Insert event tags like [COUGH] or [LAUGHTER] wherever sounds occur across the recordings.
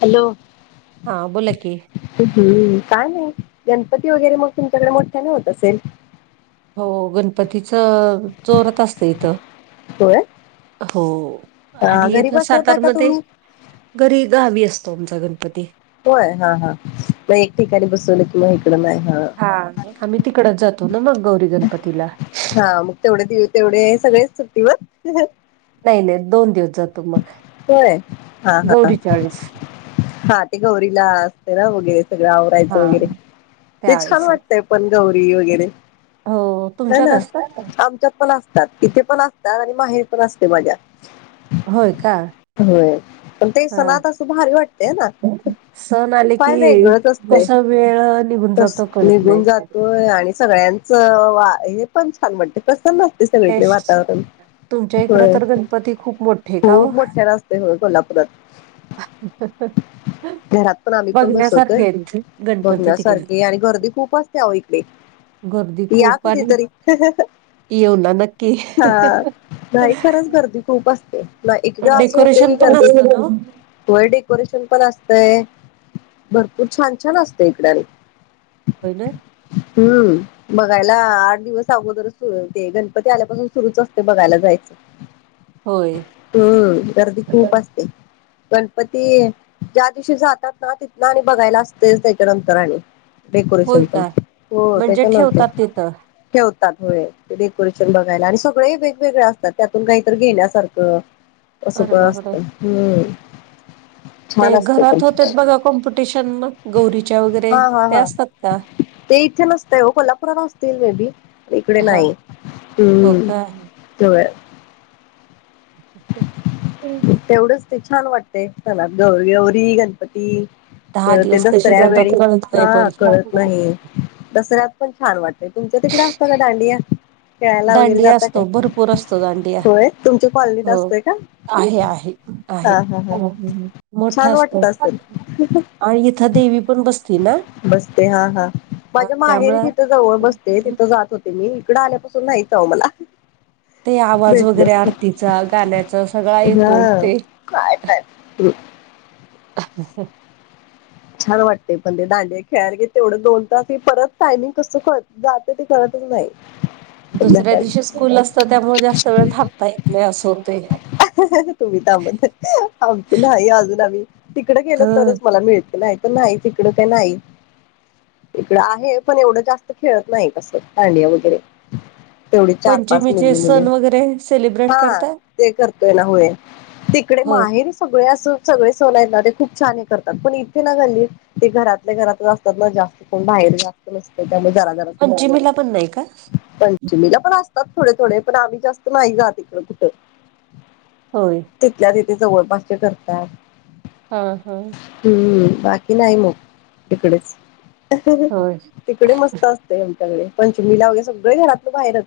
Hello,, हा बुलकी. काय नाही गणपती वगैरे मग तुमच्याकडे मोठ्या नाही होत असेल. हो गणपतीच चोरत असतं इथं. होय हो हा आणि घरी इथ बसवताय का सातारमध्ये. तुम्ही घरी गावी असतो आमचा गणपती. होय हा हा मग एक ठिकाणी बसवलं कि मग इकडं नाही हा. ह आम्ही तिकडच जातो ना मग गौरी गणपतीला. हा मग तेवढे दि तेवढे आहे सगळेच सुट्टीवर. नाही नाही दोन दिवस जातो मग होय हा हा गौरी चाळीस. हा ते गौरीला असते ना वगैरे सगळं हा आवरायचं वगैरे ते छान त्यावेळेस वाटतय. पण गौरी वगैरे. हो तुमच्यात असतात. त पण असतात इथे पण असतात आणि माहेर पण असते माझ्या. होय का. होय पण ते हा सणत असू भारी वाटतेय ना सण आले की काय वेगळंच अस. कसा वेळ निघून तस जातो कळत नाही निघून जातोय आणि. सगळ्यांचं वा हे पण छान म्हणते कसं ना. ते सगळीकडे बेस्ट वातावरण तुमच्या हो. इकडं तर खूप मोठ. खूप मोठे रस्ते होते कोल्हापुरात. घरात पण आम्ही पण बसवतोय बघण्यासारखे आहेत गणपती तिकडे बघण्यासारखे आणि गर्दी खूप असते आह इकडे. गर्दी या खूप आणि. कधीतरी हा येऊ ना नक्की नाही खरंच गर्दी खूप असते. म पण एकदा असं होते डेकोरेशन की पण करते असतं ना तूही. डेरेशन पण असतय भरपूर छान छान असत इकड. होय नाही. हम्म. बघायला आठ दिवस अगोदरचर ते गणपती आल्यापासून सुरुच असते बघायला जायचं. होय. हम्म गर्दी खूप असते. गणपती ज्या दिवशी जातात ना तिथ आणि बघायला असते त्याच्यानंतर आणि. होय डेकोरेशन पण का हो ते म्हणजे का नत. ठेवतात तिथं ठेवतात व डेकोरेशन बघायला आणि सगळे वेगवेगळे असतात त्यातून काहीत घेण्यासारखं हा तसा अरे पण बापरे असतं ते छान असतं पण घरात होते बघा कॉम्पिटिशन मग गौरीच्या वगैरे हा हा ते हा असतात का ते इथे नसतय हो कोल्हापुरात असतील मे बी इकडे हा नाही हो का आहे त तेवढंच ते छान वाटते त्याला गौरी गौरी गणपती. दहा पर ते दिवस कसे दसऱ्या वेळी जातात कळत नाही हा पण कळत नाही. दसऱ्यात पण छान वाटत तुमच्या तिकडे असत का दांडिया. खेळायला वगैरे दांडिया जातात असतो काय भरपूर असतो दांडिया होय तुमच्या कॉलनीत हो असतोय का. आहे आहे आहे हा हा हा मोठा छान असतो. वाटत असेल आणि इथं देवी पण बसती ना. बसते हा हा माझ्या माहेरी त्यामुळं तिथ जवळ बसते तिथं जात होते ते मी इकडं आल्यापासून नाहीच मला ते आवाज वगैरे भेटलंच आरतीचा गाण्याचा सगळा नाही येतो हा ते काय काय ह छान वाटते पण ते दांड खेळायला घेत तेवढं दोन तास हे परत टायमिंग कसं करत जातं ते करतच नाही ह दुसऱ्या दिवशी स्कूल असतं त्यामुळे जास्त वेळ थाबता येत नाही असं होतय तुम्ही त्यामध्ये आमच नाही अजून आम्ही तिकडे गेलो तरच ह मला मिळत नाही तर नाही तिकडं ते नाही इकड आहे पण एवढं जास्त खेळत नाही कसं कांडिया वगैरे तेवढी चार पाच पंचमीचे मुली मुली सण वगैरे सेलिब्रेट हा करताय? ते करतोय ना होय तिकडे होय माहेर सगळे असं सगळे सवन आहेत ते खूप छान हे करतात पण घली ते घरातल्या घरातच असतात ना जास्त कोण बाहेर जास्त नसत त्यामुळे जरा पंचिमेला पण नाही का पंचमीला पण असतात थोडे थोडे पण आम्ही जास्त नाही जात इकड कुठं होय तिथल्या तिथे जवळपासचे करतात हा हा हम्म बाकी नाही मग तिकडेच होय तिकडे मस्त असत आमच्याकडे पंचमीलागैर सगळं घरातलं बाहेरच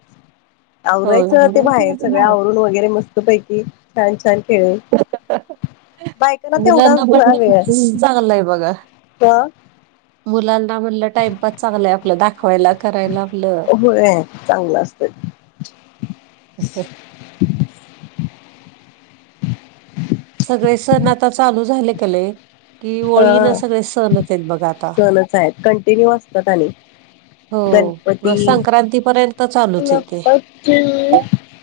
होय. आवरायचं ते बाहेर सगळं आवरून वगैरे मस्त पैकी छान छान खेळून बायकांला तेवढाच ना वेळ चांगललंय बघा का मुलांना म्हटलं टाइमपास चांगलाय आपलं दाख खायला करायला आपलं होय चांगलं असत सगळे सण आता चालू झाले कले कि ओळीन हा सगळे सणत आहेतेत बघा आता सणच आहेत कंटिन्यू असतात आणि हो गणपती संक्रांतीपर्यंत चालूच आहे तेे आजी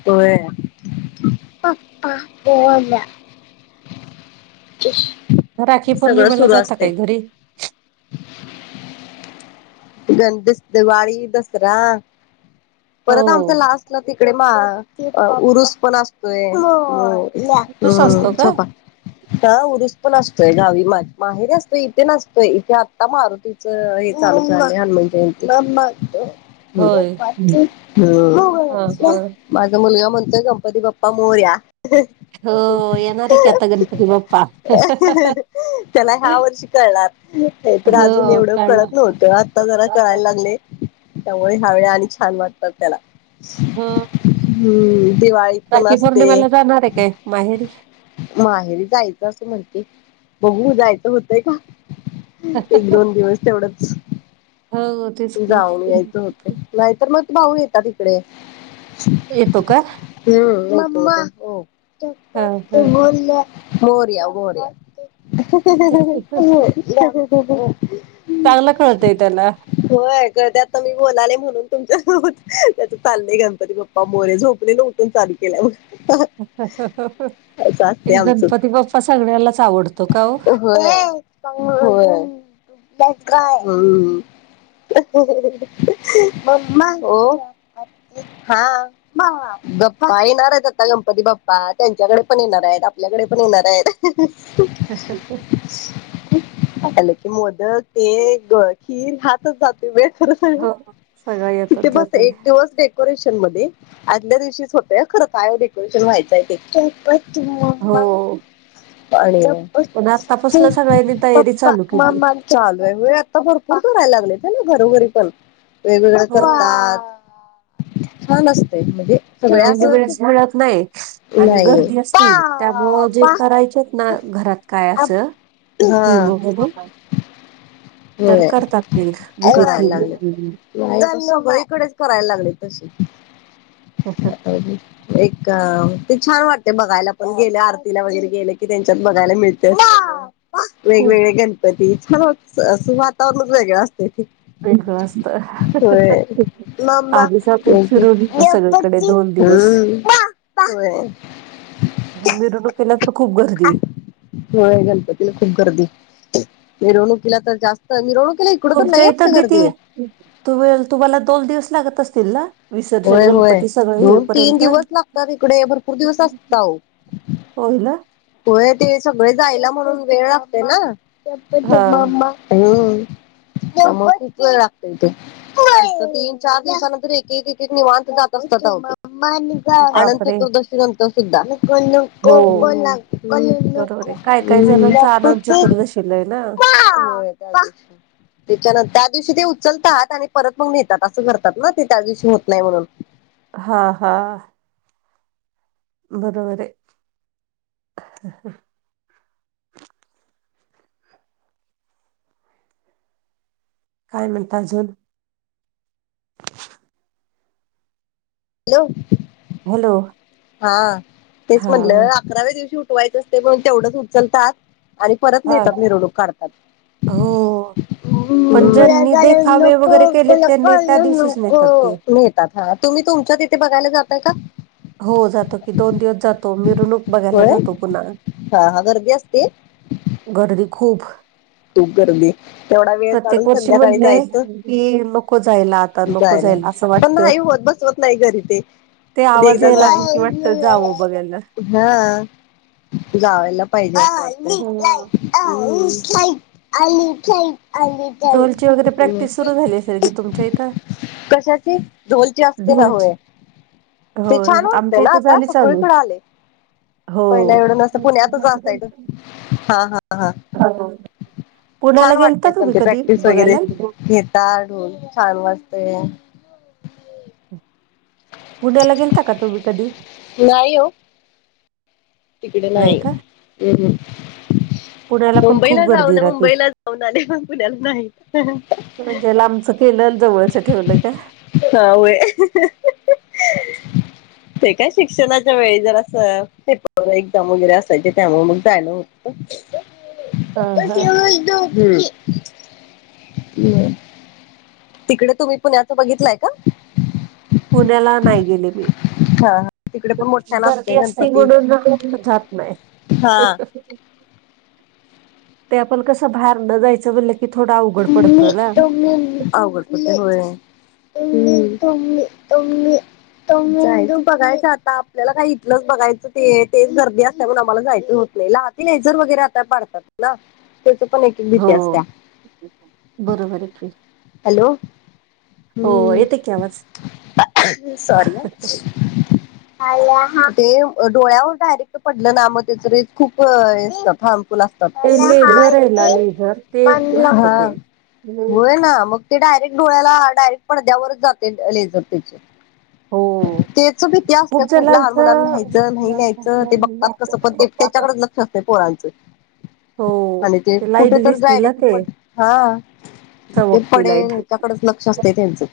होय बोलल्या [UNINTELLIGIBLE] राखी सगळं पौर्णिमेला सुरू जाता असते काही घरी त गण दिस दिवाळी दसरा हो परत आमच्या लास्ट ला तिकडे मा उरुस पण असतोय तूच हम् असतो का झोपा हा उरुस पण असतोय गावी मा माहेर असतोय इथे नसतोय इथे आत्ता मारूत हे चालू हनुमान जयंती होय हो हा हा माझा मुलगा म्हणतोय गणपती बाप्पा मोर्या हो येणार आहे की आता गणपती बाप्पा त्याला ह्या वर्षी कणार तर हो अजून एवढं काढला कळत नव्हत आता जरा कळायला लागले त्यामुळे ह्यावे आणि छान वाटतात त्याला हो हम्म दिवाळीत पण राखी असते पौर्णिमेला जाणार आहे काय माहेरी माहेरी जायचं असं म्हणते बघू जायचं होतंय का एक दोन दिवस तेवढंच हो तेच की जाऊन यायचं होत नाहीतर मग भाऊ येतात तिकडे येतो का हा [INAUDIBLE] हा मोरया मोरया चांगलं कळतंय त्याला होयते आता मी बोले म्हणून तुमच्या त्या चालले गणपती बाप्पा मोरे झोपले नव्हते चालू केल्या मग एक गणपती बाप्पा सगळ्यालाच आवडतो का हो हो काय म् हो हा बाप्पा येणार आहेत आता गणपती बाप्पा त्यांच्याकडे पण येणार आहेत आपल्याकडे पण येणार आहेत [INAUDIBLE] [INAUDIBLE] ल क मोदक ते खीर हात जाते वेळ हो सगळं तिथे येतात बस जाते एक दिवस डे डेकोरेशन मध्ये आदल्या दिवशीच होतय खरं काय डेकोरेशन व्हायचं आहे ते हो पण आतापासलं सगळ्यांनी तयारी त चालू केली. मग [INAUDIBLE] चालूय म्ह आता भरपूर करायला लागले ते ना घरोघरी पण वेगवेगळ हो करतात छान असतय म्हणजे सगळ्या असं अंडिपेंडनस मिळत नाही आणि नाही. गर्दी असली त्यामुळं जे पापा करायचे ना घरात काय असं हा हि मग तर होय करतात ते घरी थीम करायला लागले सर इकडेच करायला लागले तसे [INAUDIBLE] एक ते छान वाटते बघायला पण गेलं आरतीला वगैरे गेलं की त्यांच्यात बघायला मिळते खूप वेगवेगळे गणपती छान अस वातावरणच वेगळ असते वेगळं असतं. होय [INAUDIBLE] हम्म आम्हीच आपण फिरून येतो सगळीकडे दोन दिवस [INAUDIBLE] मीरुडू केला तर खूप गर्दी होय गणपतीला खूप गर्दी मिरवणुकीला तर जास्त मिरवणुकीला इकडं तर तुमच्या लई इथं असते गर्दी किती त वेळ तुम्हाला दोन दिवस लागत असतील ना विसर्जन होय होय गणपती सगळे दोन तीन होईपर्यंत दिवस लागतात इकडे भरपूर दिवस असतात अहो होयला होय ते सगळे जायला म्हणून वेळ लागते हा ना्म् लागतय ते तीन चार दिवसानंतर एक एक निवांत जात असतात बापरे अनंततुर्दशी नंतर सुद्धा को हो कोणा कोण बरोबर आहे काय काय जणांचा आनंद नक [INAUDIBLE] चतुर्दशीला आहे ना त्याच्यानंत त्या दिवशी ते उचलतात आणि परत मग नेतात असं कररतात ना ते त्या दिवशी होत नाही म्हणून हा हा बरोबर आहे काय म्हणत अजून हॅलो हॅलो हा तेच हा म्हणलं, अकराव्या दिवशी उठवायचं असते, म्हणून तेवढंच उचलतात. आणि परत हा नेहेतात, मिरवणूक काढतात. [INAUDIBLE] हो. पण हा ज्यांनी देखावे वगैरे केले त्यांनी त्या दिवशीच नेतात की तुम्ही तुमच्यात इथे बघायला जातय का हो जातो की दोन दिवस जातो मिरणूक बघायला होय जातो पुन्हा हा हा गर्दी असती. गर्दी खूप. खूप गर्दी, तेवढा वेळ काढून, प्रत्येक वर्षी संध्याकाळी म्हणते जायचं. की नको जायला आता नको जायला, असं पण वाटतं नाही होत, बसवत नाही, घरी ते. ते आवाज एकदा यायला की, कि वाटत जावं जाय बघायला. हा, जावायला पाहिजे अस हो वाटत. हम्म. आली थँ [INAUDIBLE] ढोलची वगैरे प्रॅक्टिस सुरू झाली असेल की तुमच्या इथं. कशाची, ढोलचे असते ना ढोलची होय. ते होय छान वाजते आमच्या ना, इथं आता झाली चालू सगळीकडे आले. पहिल्या हो एवढं नसतं, पुण्यातच असायच, हा हा. ह हो. पुण्याला छान गेलता वाटतय पण तुम्ही ते कधी प्रॅक्टिस वगैरे बघायला घेत. ढाल ढोल छान वाजतेय. पुण्याला गेलता का? तुम्ही कधी. नाही हो. तिकडे नाही, अहम्म्. पुण्याला पण मुंबईला खूप जाऊ गर्दी ना, राहते मुंबईला जाऊन आले, पण पुण्याला नाही. म्हणजे लांबचं केलंन, वळचं ठेवलं का? हा होय. ते काय, शिक्षणाच्या वेळी जरासं ते, एक्झाम वगैरे असायचे, त्यामुळे मग जायना होत. ह ह [UNINTELLIGIBLE] तिकडे तुम्ही, पुण्याच बघितलंय का? पुण्याला नाही गेले मी. हा हा तिकडे पण मोठ्यान गर्दी असते गणपती म्हणून, जात नाही. हा ते आपण कसं, भायरन जायचं म्हणले मटम म अघड कत हो आहे [UNINTELLIGIBLE] तुम्ही तुम्ही तुम्ही हम्म. [INAUDIBLE] बघायच आता आपल्याला काही इथलंच बघायचं ते तेच गर्दी असल्यामुळेण, आम्हाला जायचं होत नाही, लहान लेझर वगैरे आता पाडतात ना, त्याच पण एक भीती असतेया. बरोबरे. हॅलो, हम्म, येते की आवाज सॉरी ह. ह [INAUDIBLE] ते डोळ्यावर डायरेक्ट पडलं ना, मग ते रेज खूप फार्मफुल असत. तात, ते हा, लेझर आहे ना लेझर ते घातक आहे. होय. ना मग ते डायरेक्ट डोळ्याला, डायरेक्ट पडद्यावरच जाते लेझर त्याचे. हो. त्याच भीती असते खूप लहान मुलां न्यायचं नाही न्याहायचं, ते बघतात कसं पण, ते त्याच्याकडेच लक अस्ते पोरांच. हो आणि ते लाईट कुठे तर, दिसतील ना डायरेक्ट ते पड, हा. ते चमकती पडेल, लाईट हच्याकडेच लक्ष असते त्यांच,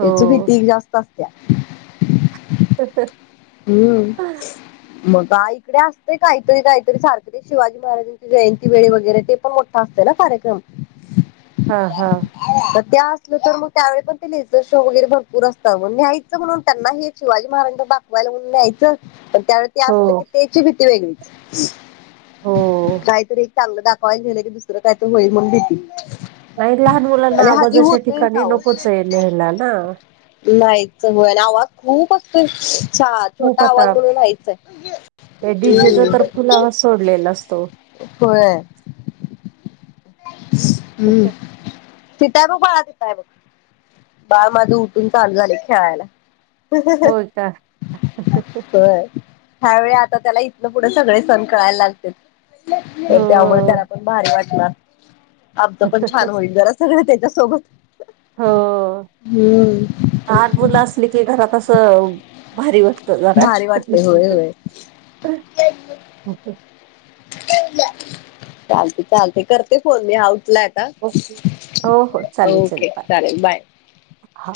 त्याच भीती जास्त अत्यया. तसंच [INAUDIBLE] हम्म मग आइकडे असतंय काहीतरी काहीतरी सारखं ते शिवाजी महाराजां जयंती वेळी वगैरे ते पण मोठा असते ना कार्यक्रम हा हा तर त्या असलं तर मग त्यावेळी पण ते लेजर शो वगैरे भरपूर असतात न्यायचं म्हणून, त्यांना हे शिवाजी महाराजांच दाखवायला म्हणून न्यायचं, पण त्यावेळी ते हो असलं की, ते ची भीती वेगळीच, हो. काहीतरी एक चांगलं दाख पाहायला गेल की, दुसरं काय तर होईल म्हणून भीती. नाही, लहान मुलांना आणि हल्ली आवाजाच्या होतयच ठिकाणी अहो नकोचे नेयला ना. नाहीच वय ना आवाज खूप असतो छा खूप छोटा आवाज आता म्हणून नाहीच ते डीजेचा हाय तर फुल आवाज सोडलेला असतो. होय हम् तीत त्याब बळा तिथं हाय बघ बाळ माझ उठून चालू झालय खेळायला अहह होय का? होय ह्यावेळी आता त्याला इथन पुढे सगळे सण कळायला लागतेत तर त्यामुळे त्याला हो. पण भारी वाटणार आमचं पण छान होईल जर सगळं त्याच्यासोबत हो हम्म लहान मुलं असली की घरात असं भारी वाटतो जरा भारी वाटतंय होय होय अहह चालते चालते करते फोन मी आउटलट हो हो चालेल ओके बाय. चालेल बाय हा.